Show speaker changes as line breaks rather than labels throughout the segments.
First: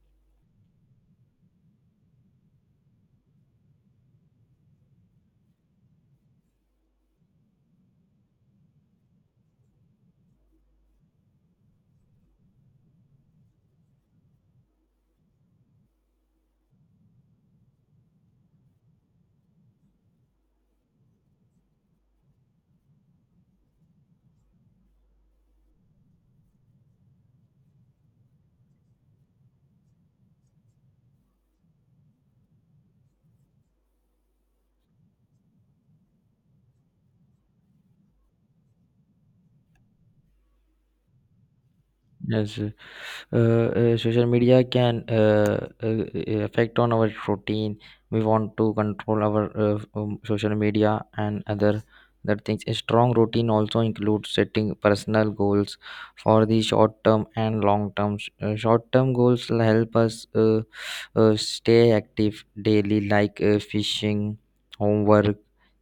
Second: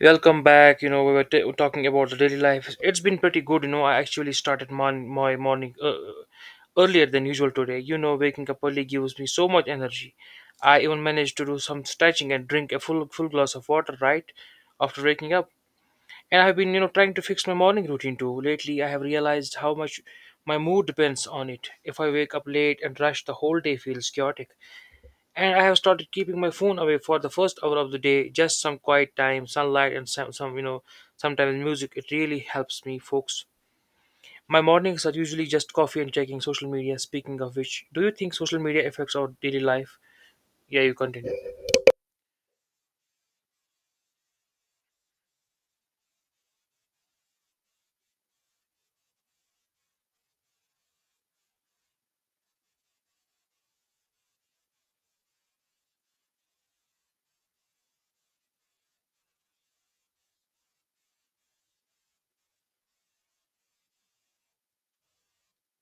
Welcome back. You know, we were talking about the daily life. It's been pretty good. You know, I actually started my morning earlier than usual today. You know, waking up early gives me so much energy. I even managed to do some stretching and drink a full glass of water right after waking up. And I've been, you know, trying to fix my morning routine too. Lately, I have realized how much my mood depends on it. If I wake up late and rush, the whole day feels chaotic and I have started keeping my phone away for the first hour of the day, just some quiet time, sunlight, and sometimes music. It really helps me, folks. My mornings are usually just coffee and checking social media. Speaking of which, do you think social media affects our daily life? Yeah, you continue.
也是，social media can affect on our routine. We want to control our social media and other that things. A strong routine also includes setting personal goals for the short term and long term. Short term goals will help us stay active daily, like fishing, homework,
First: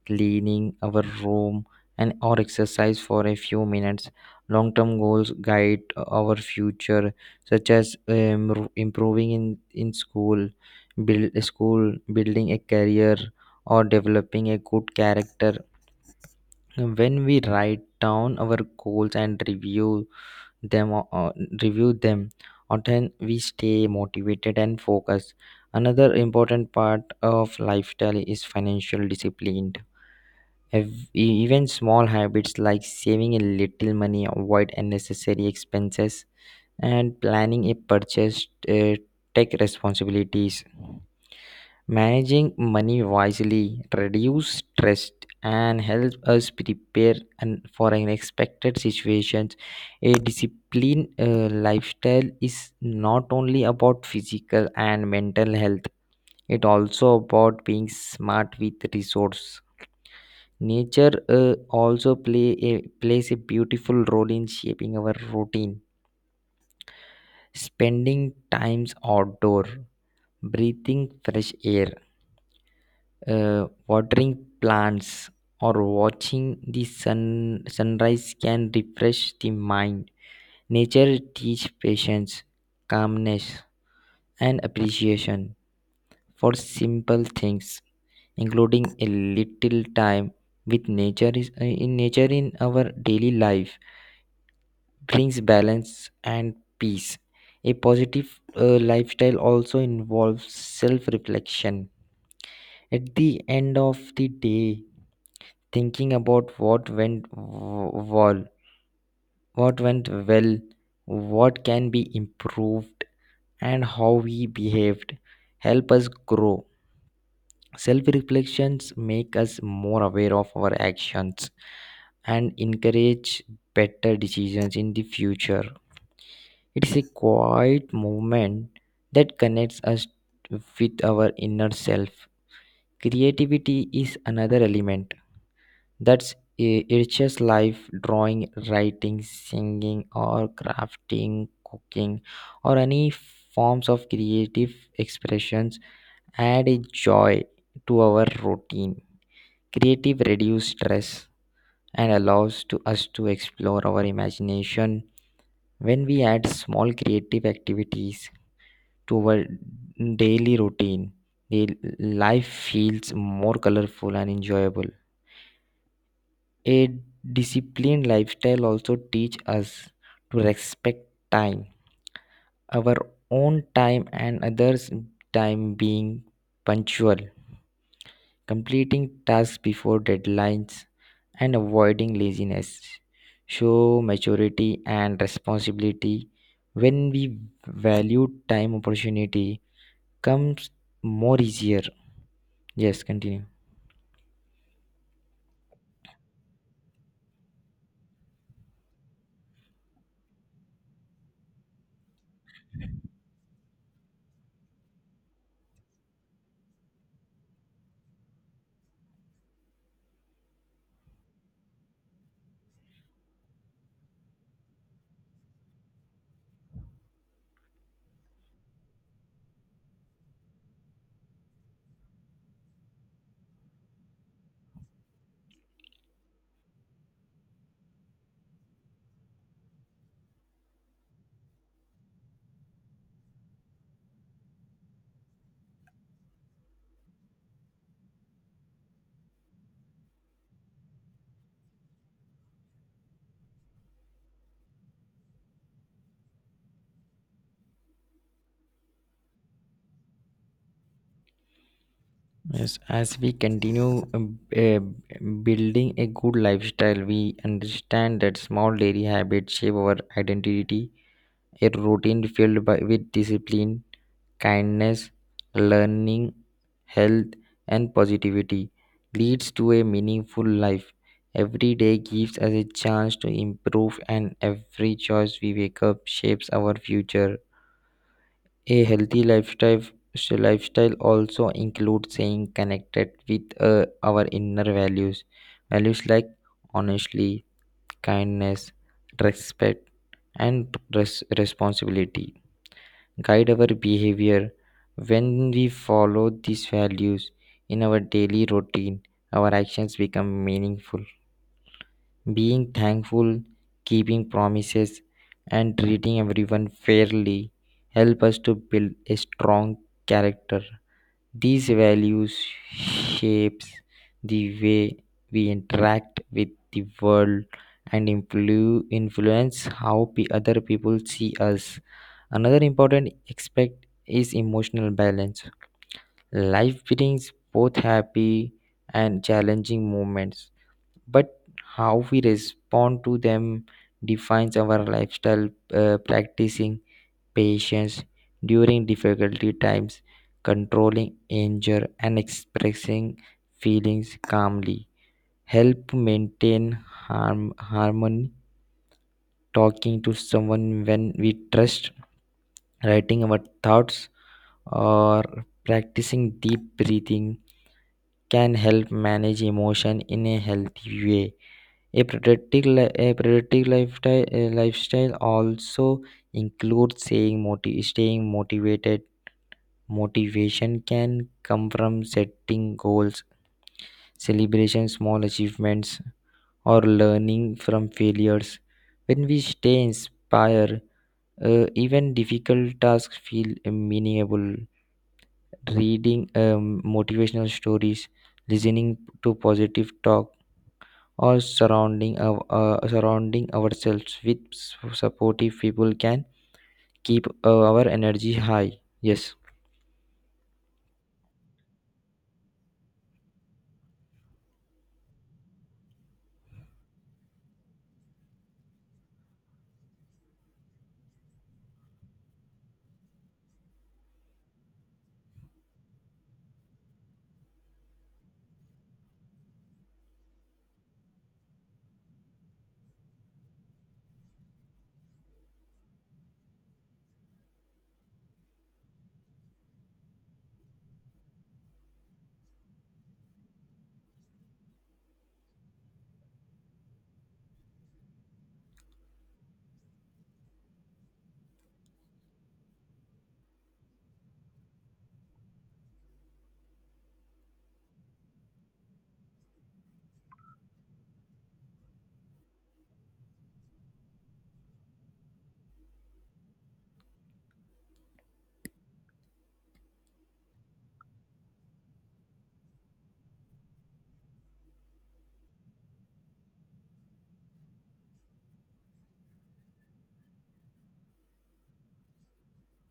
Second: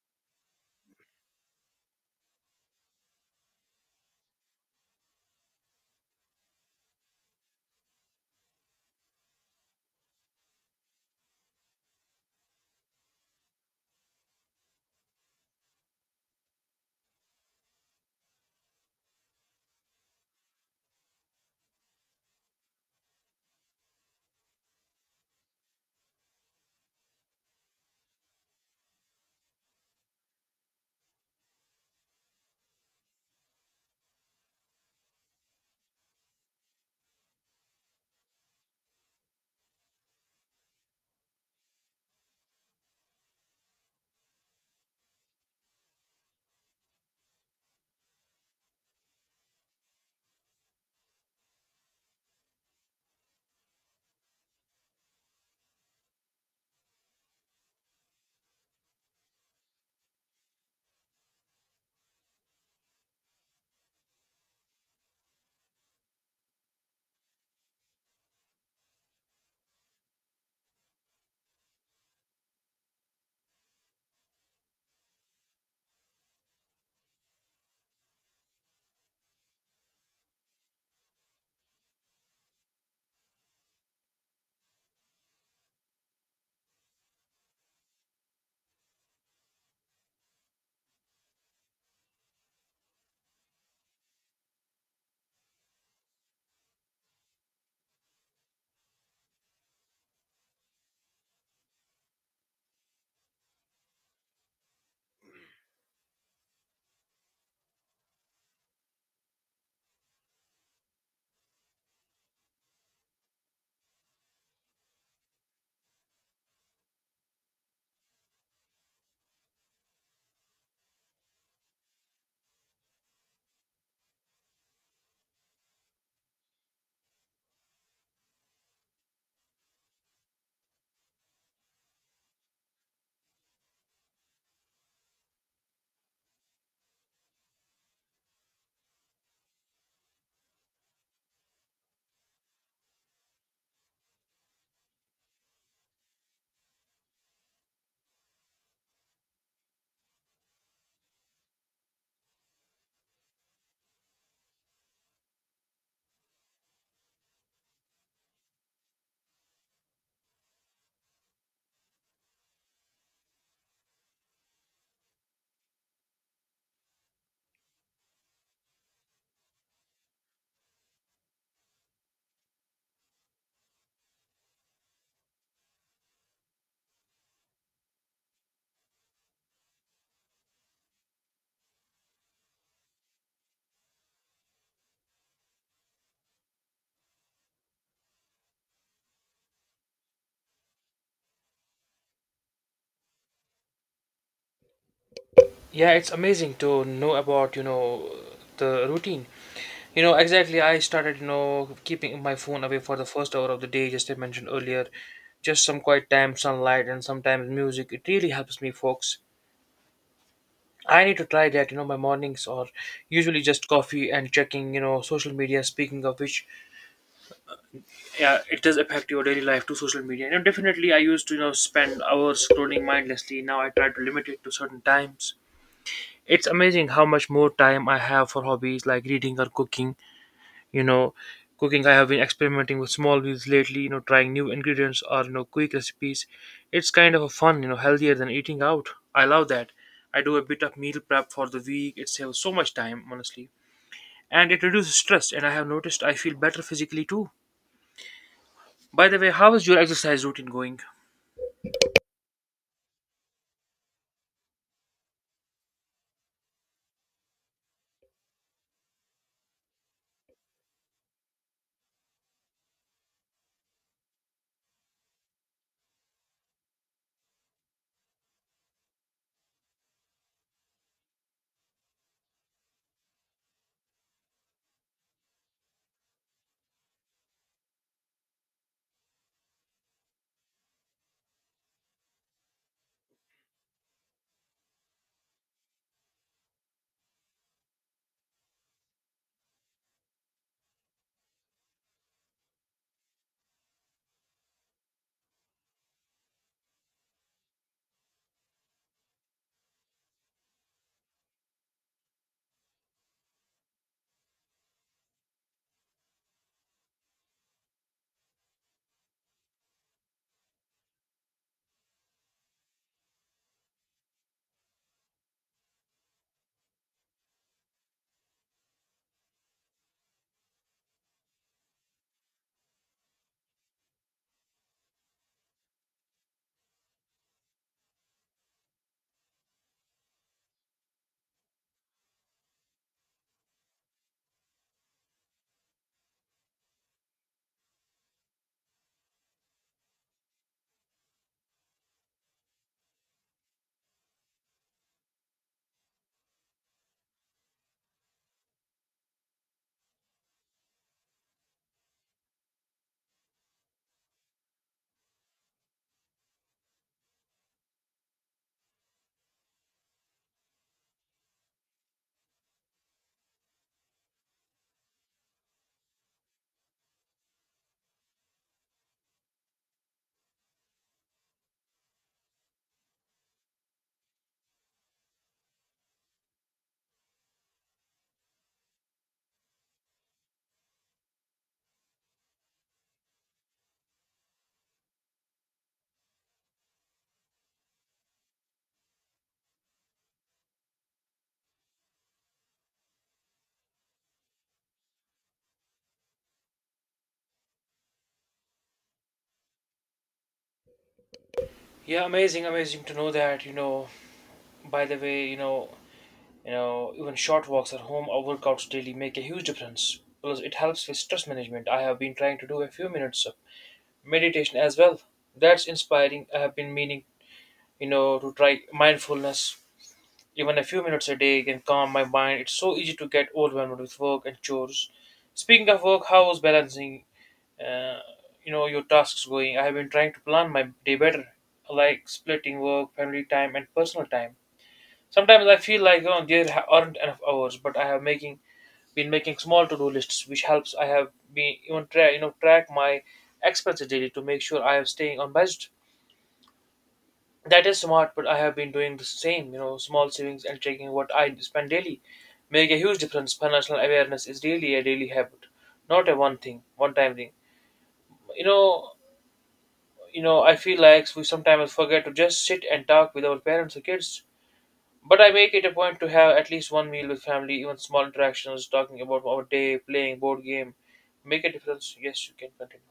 cleaning our room, and or exercise for a few minutes. Long term goals guide our future, such as improving in school, building a career, or developing a good character. When we write down our goals and review them, o- o- review them often, we stay motivated and focused. Another important part of lifestyle is financial discipline. Even small habits like saving a little money, avoid unnecessary expenses, and planning a purchase, take responsibilities. Managing money wisely reduce stress and help us prepare and for unexpected situations. A disciplined lifestyle is not only about physical and mental health, it also about being smart with resource. Nature also plays a beautiful role in shaping our routine: spending times outdoor, breathing fresh air, watering plants, or watching the sun sunrise can refresh the mind. Nature teaches patience, calmness, and appreciation for simple things. Including a little time with nature is in nature in our daily life brings balance and peace. A positive lifestyle also involves self reflection. At the end of the day, thinking about what went well, what can be improved, and how we behaved help us grow. Self reflections make us more aware of our actions and encourage better decisions in the future. It is a quiet movement that connects us with our inner self. Creativity is another element that's I- enriches life: drawing, writing, singing, or crafting, cooking, or any forms of creative expressions add a joy to our routine. Creative reduce stress and allows to us to explore our imagination. When we add small creative activities to our daily routine, the life feels more colorful and enjoyable. A disciplined lifestyle also teach us to respect time, our own time and others' time: being punctual, completing tasks before deadlines, and avoiding laziness. Show maturity and responsibility. When we value time, opportunity comes more easier. Yes, continue.
Yeah, it's amazing to know about, you know, the routine. You know exactly. I started, you know, keeping my phone away for the first hour of the day, just I mentioned earlier. Just some quiet time, sunlight, and sometimes music. It really helps me, folks. I need to try that. You know, my mornings are usually just coffee and checking, you know, social media. Speaking of which, yeah, it does affect your daily life to social media. You know, definitely, I used to, you know, spend hours scrolling mindlessly. Now I try to limit it to certain times. It's amazing how much more time I have for hobbies like reading or cooking. You know cooking, I have been experimenting with small meals lately, trying new ingredients, or, quick recipes. It's kind of a fun, healthier than eating out. I love that. I do a bit of meal prep for the week. It saves so much time, honestly, and it reduces stress, and I have noticed I feel better physically too. By the way, how is your exercise routine going?
Yes, as we continue building a good lifestyle, we understand that small daily habits shape our identity. A routine filled with discipline, kindness, learning, health, and positivity leads to a meaningful life. Every day gives us a chance to improve, and every choice we wake up shapes our future. A healthy lifestyle also includes staying connected with our inner values. Values like honesty, kindness, respect, and responsibility guide our behavior. When we follow these values in our daily routine, our actions become meaningful. Being thankful, keeping promises, and treating everyone fairly help us to build a strong character. These values shapes the way we interact with the world and influence how other people see us. Another important aspect is emotional balance. Life brings both happy and challenging moments, but how we respond to them defines our lifestyle. Practicing patience during difficulty times, controlling anger, and expressing feelings calmly help maintain harmony. Talking to someone when we trust, writing our thoughts, or practicing deep breathing can help manage emotion in a healthy way. A productive lifestyle, also includes staying motivated. Motivation can come from setting goals, celebrating small achievements, or learning from failures. When we stay inspired, even difficult tasks feel meaningful. Reading motivational stories, listening to positive talk, or surrounding ourselves with supportive people can keep our energy high. Yes.
Yeah, amazing to know that, you know. By the way, you know, even short walks at home or workouts daily make a huge difference. Plus, it helps with stress management. I have been trying to do a few minutes meditation as well. That's inspiring. I have been meaning, you know, to try mindfulness. Even a few minutes a day can calm my mind. It's so easy to get overwhelmed with work and chores. Speaking of work, how is balancing, uh, you know, your tasks going? I have been trying to plan my day better, like splitting work, family time, and personal time. Sometimes I feel like, oh, aren't enough hours, but I have making small to-do lists, which helps. I have been even try, you know, track my expenses daily to make sure I am staying on budget. That is smart, but I have been doing the same, you know, small savings and checking what I spend daily make a huge difference. Financial awareness is really a daily habit, not a one thing, one time thing. You know, I feel like we sometimes forget to just sit and talk with our parents or kids. But I make it a point to have at least one meal with family. Even small interactions, talking about our day, playing board game, make a difference. Yes, you can continue.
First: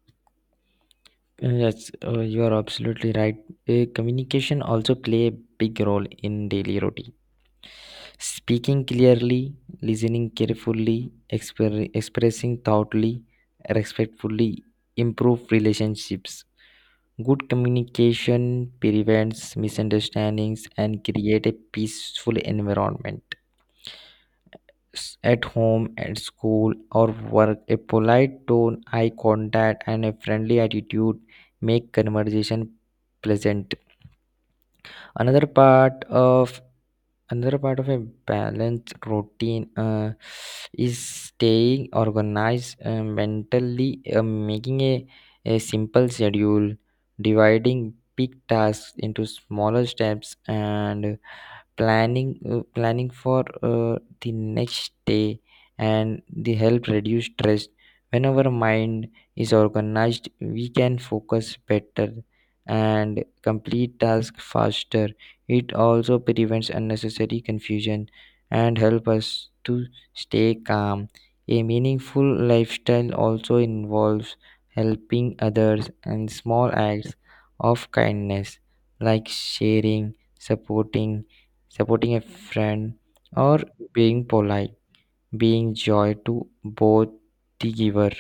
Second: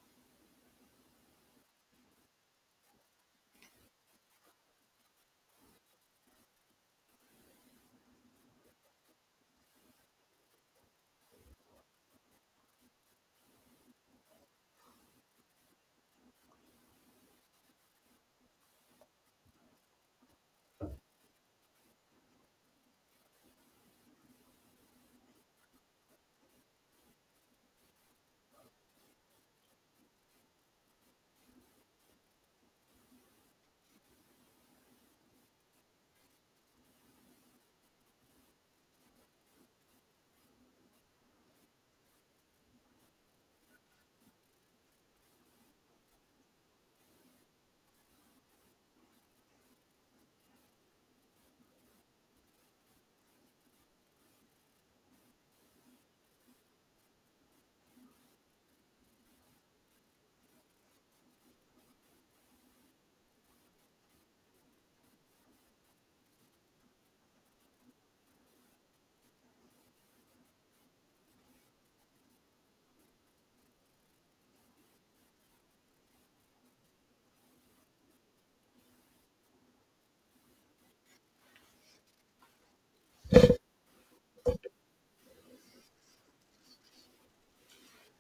Yes, you are absolutely right. Communication also play a big role in daily routine: speaking clearly, listening carefully, expressing thoughtfully, respectfully, improve relationships. Good communication prevents misunderstandings and create a peaceful environment. At home, at school, or work, a polite tone, eye contact, and a friendly attitude make conversation pleasant. Another part of Another part of a balanced routine is staying organized mentally. A simple schedule, dividing big tasks into smaller steps, and planning for the next day and the help reduce stress. When our mind is organized, we can focus better and complete tasks faster. It also prevents unnecessary confusion and help us to stay calm. A meaningful lifestyle also involves helping others and small acts of kindness, like sharing, supporting supporting a friend, or being polite, being joy to both the giver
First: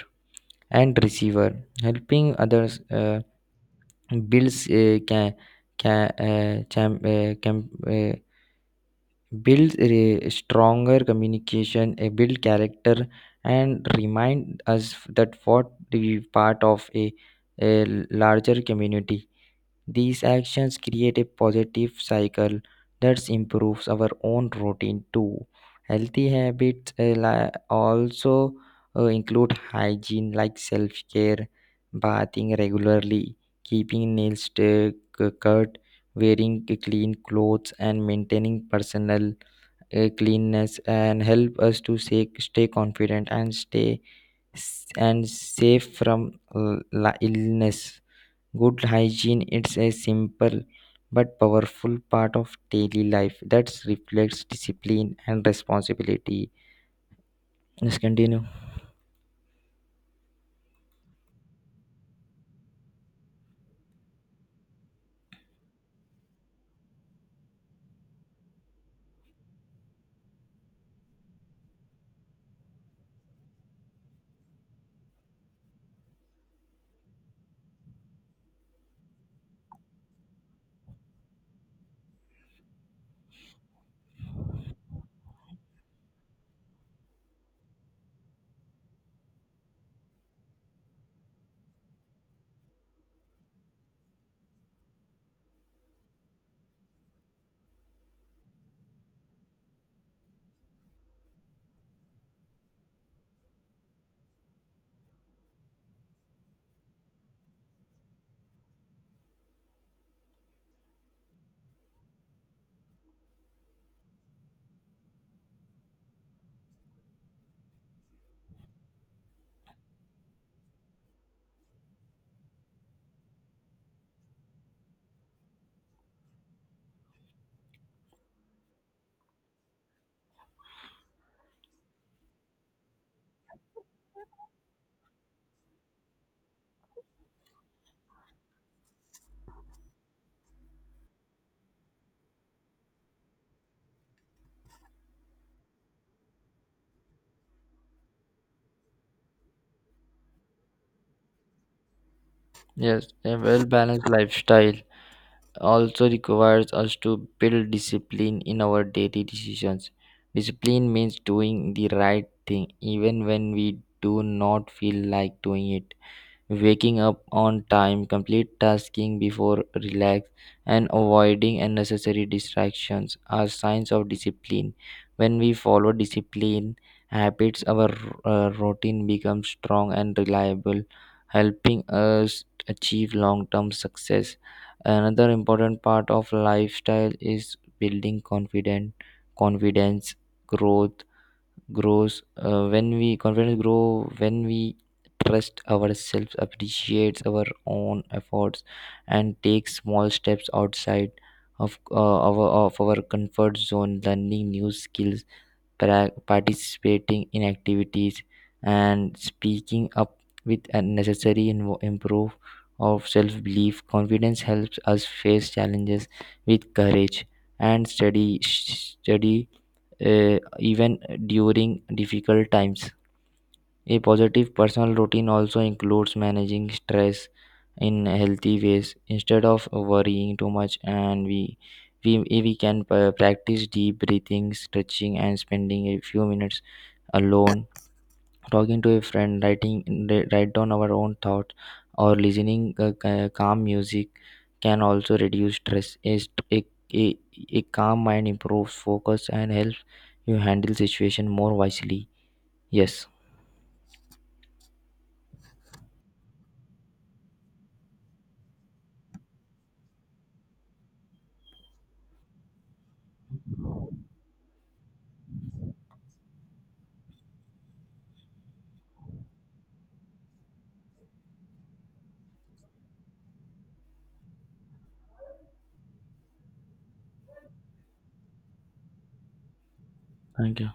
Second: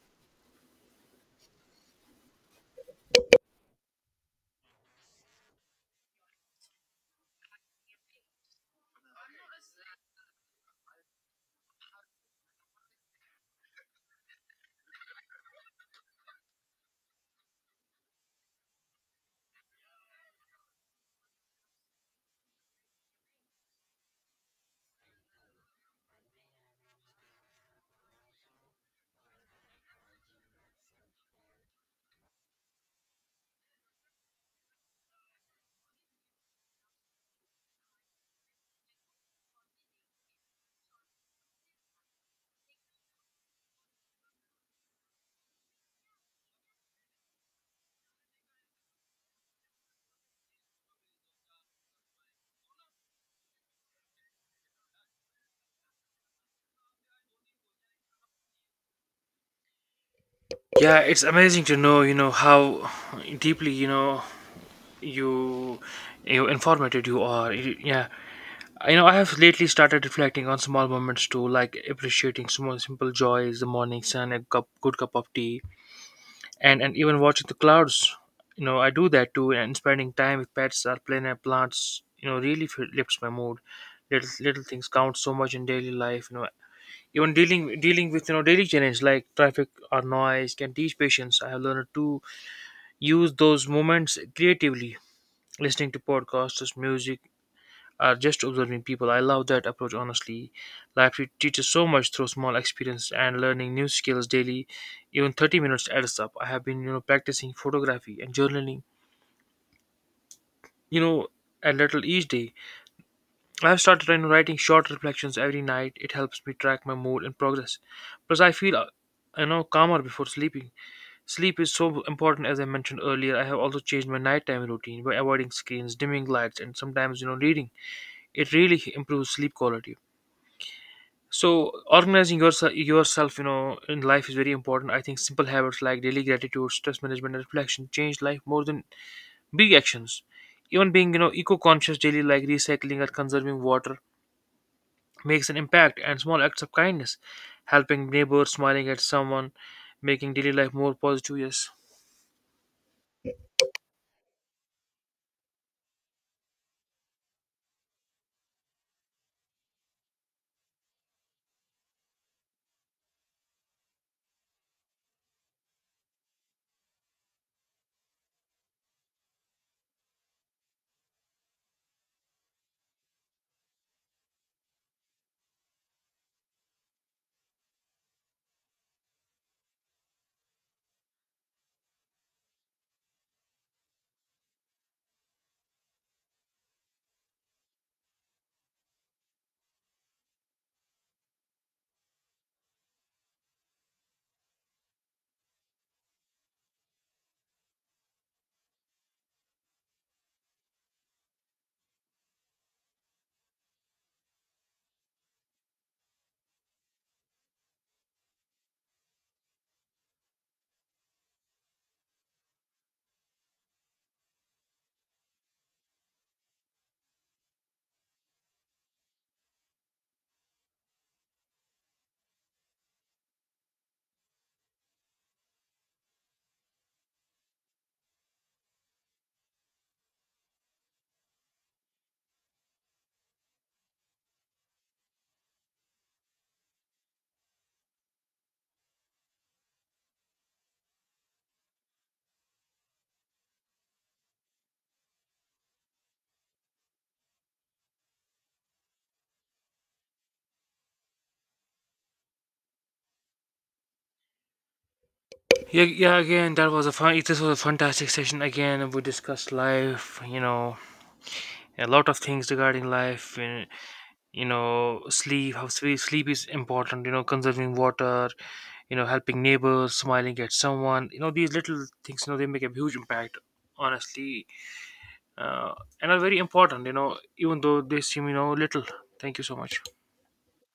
and receiver. Helping others builds a can uh, cham- uh, cam- uh, builds a stronger communication, a build character, and remind us that what we part of a larger community. These actions create a positive cycle that improves our own routine too. Healthy habits also include hygiene like self care: bathing regularly, keeping nails cut, wearing clean clothes, and maintaining personal cleanness and help us to stay confident and stay and safe from illness. Good hygiene it's a simple but powerful part of daily life that reflects discipline and responsibility. Let's continue.
Yeah, it's amazing to know, you know, how deeply, you you informative you are. Yeah, you know, I have lately started reflecting on small moments too, like appreciating small simple joys, the morning sun, a cup good cup of tea, and even watching the clouds. You know, I do that too. And spending time with pets or plants, you know, really lifts my mood. Little things count so much in daily life, you know. Even dealing with, you know, daily challenge like traffic or noise can teach patience. I have learned to use those moments creatively, listening to podcasts, music, or just observing people. I love that approach, honestly. Life teaches so much through small experiences and learning new skills daily. Even 30 minutes adds up. I have been, you know, practicing photography and journaling, you know, a little each day. I have started, you know, writing short reflections every night. It helps me track my mood and progress. Plus, I feel, you know, calmer before sleeping. Sleep is so important, as I mentioned earlier. I have also changed my nighttime routine by avoiding screens, dimming lights, and sometimes, you know, reading. It really improves sleep quality. So organizing yourself, you know, in life is very important. I think simple habits like daily gratitude, stress management, and reflection change life more than big actions. Even being, you know, eco-conscious daily, like recycling or conserving water, makes an impact. And small acts of kindness, helping neighbors, smiling at someone, making daily life more positive. Yes.
Yes, a well balanced lifestyle also requires us to build discipline in our daily decisions. Discipline means doing the right thing even when we do not feel like doing it. Waking up on time, complete tasking before relax, and avoiding unnecessary distractions are signs of discipline. When we follow discipline habits, our routine becomes strong and reliable, helping us achieve long term success. Another important part of lifestyle is building confident confidence. Growth, grows when we Confidence grow when we trust ourselves, appreciates our own efforts, and takes small steps outside of uh, of our comfort zone. Learning new skills, participating in activities, and speaking up with unnecessary improve of self belief. Confidence helps us face challenges with courage and steady even during difficult times. A positive personal routine also includes managing stress in healthy ways. Instead of worrying too much, we can practice deep breathing, stretching, and spending a few minutes alone. Talking to a friend, write down our own thoughts, or listening calm music can also reduce stress. A, st- a, A calm mind improves focus and helps you handle situation more wisely. Yes,
Yeah, yeah, again, that was a fun this was a fantastic session. Again, we discussed life, you know, a lot of things regarding life, and, you know, sleep, how sleep is important. You know, conserving water, you know, helping neighbors, smiling at someone, you know, these little things, you know, they make a huge impact, honestly. uh, and are very important, you know, even though they seem, you know, little. Thank you so much.
thank you.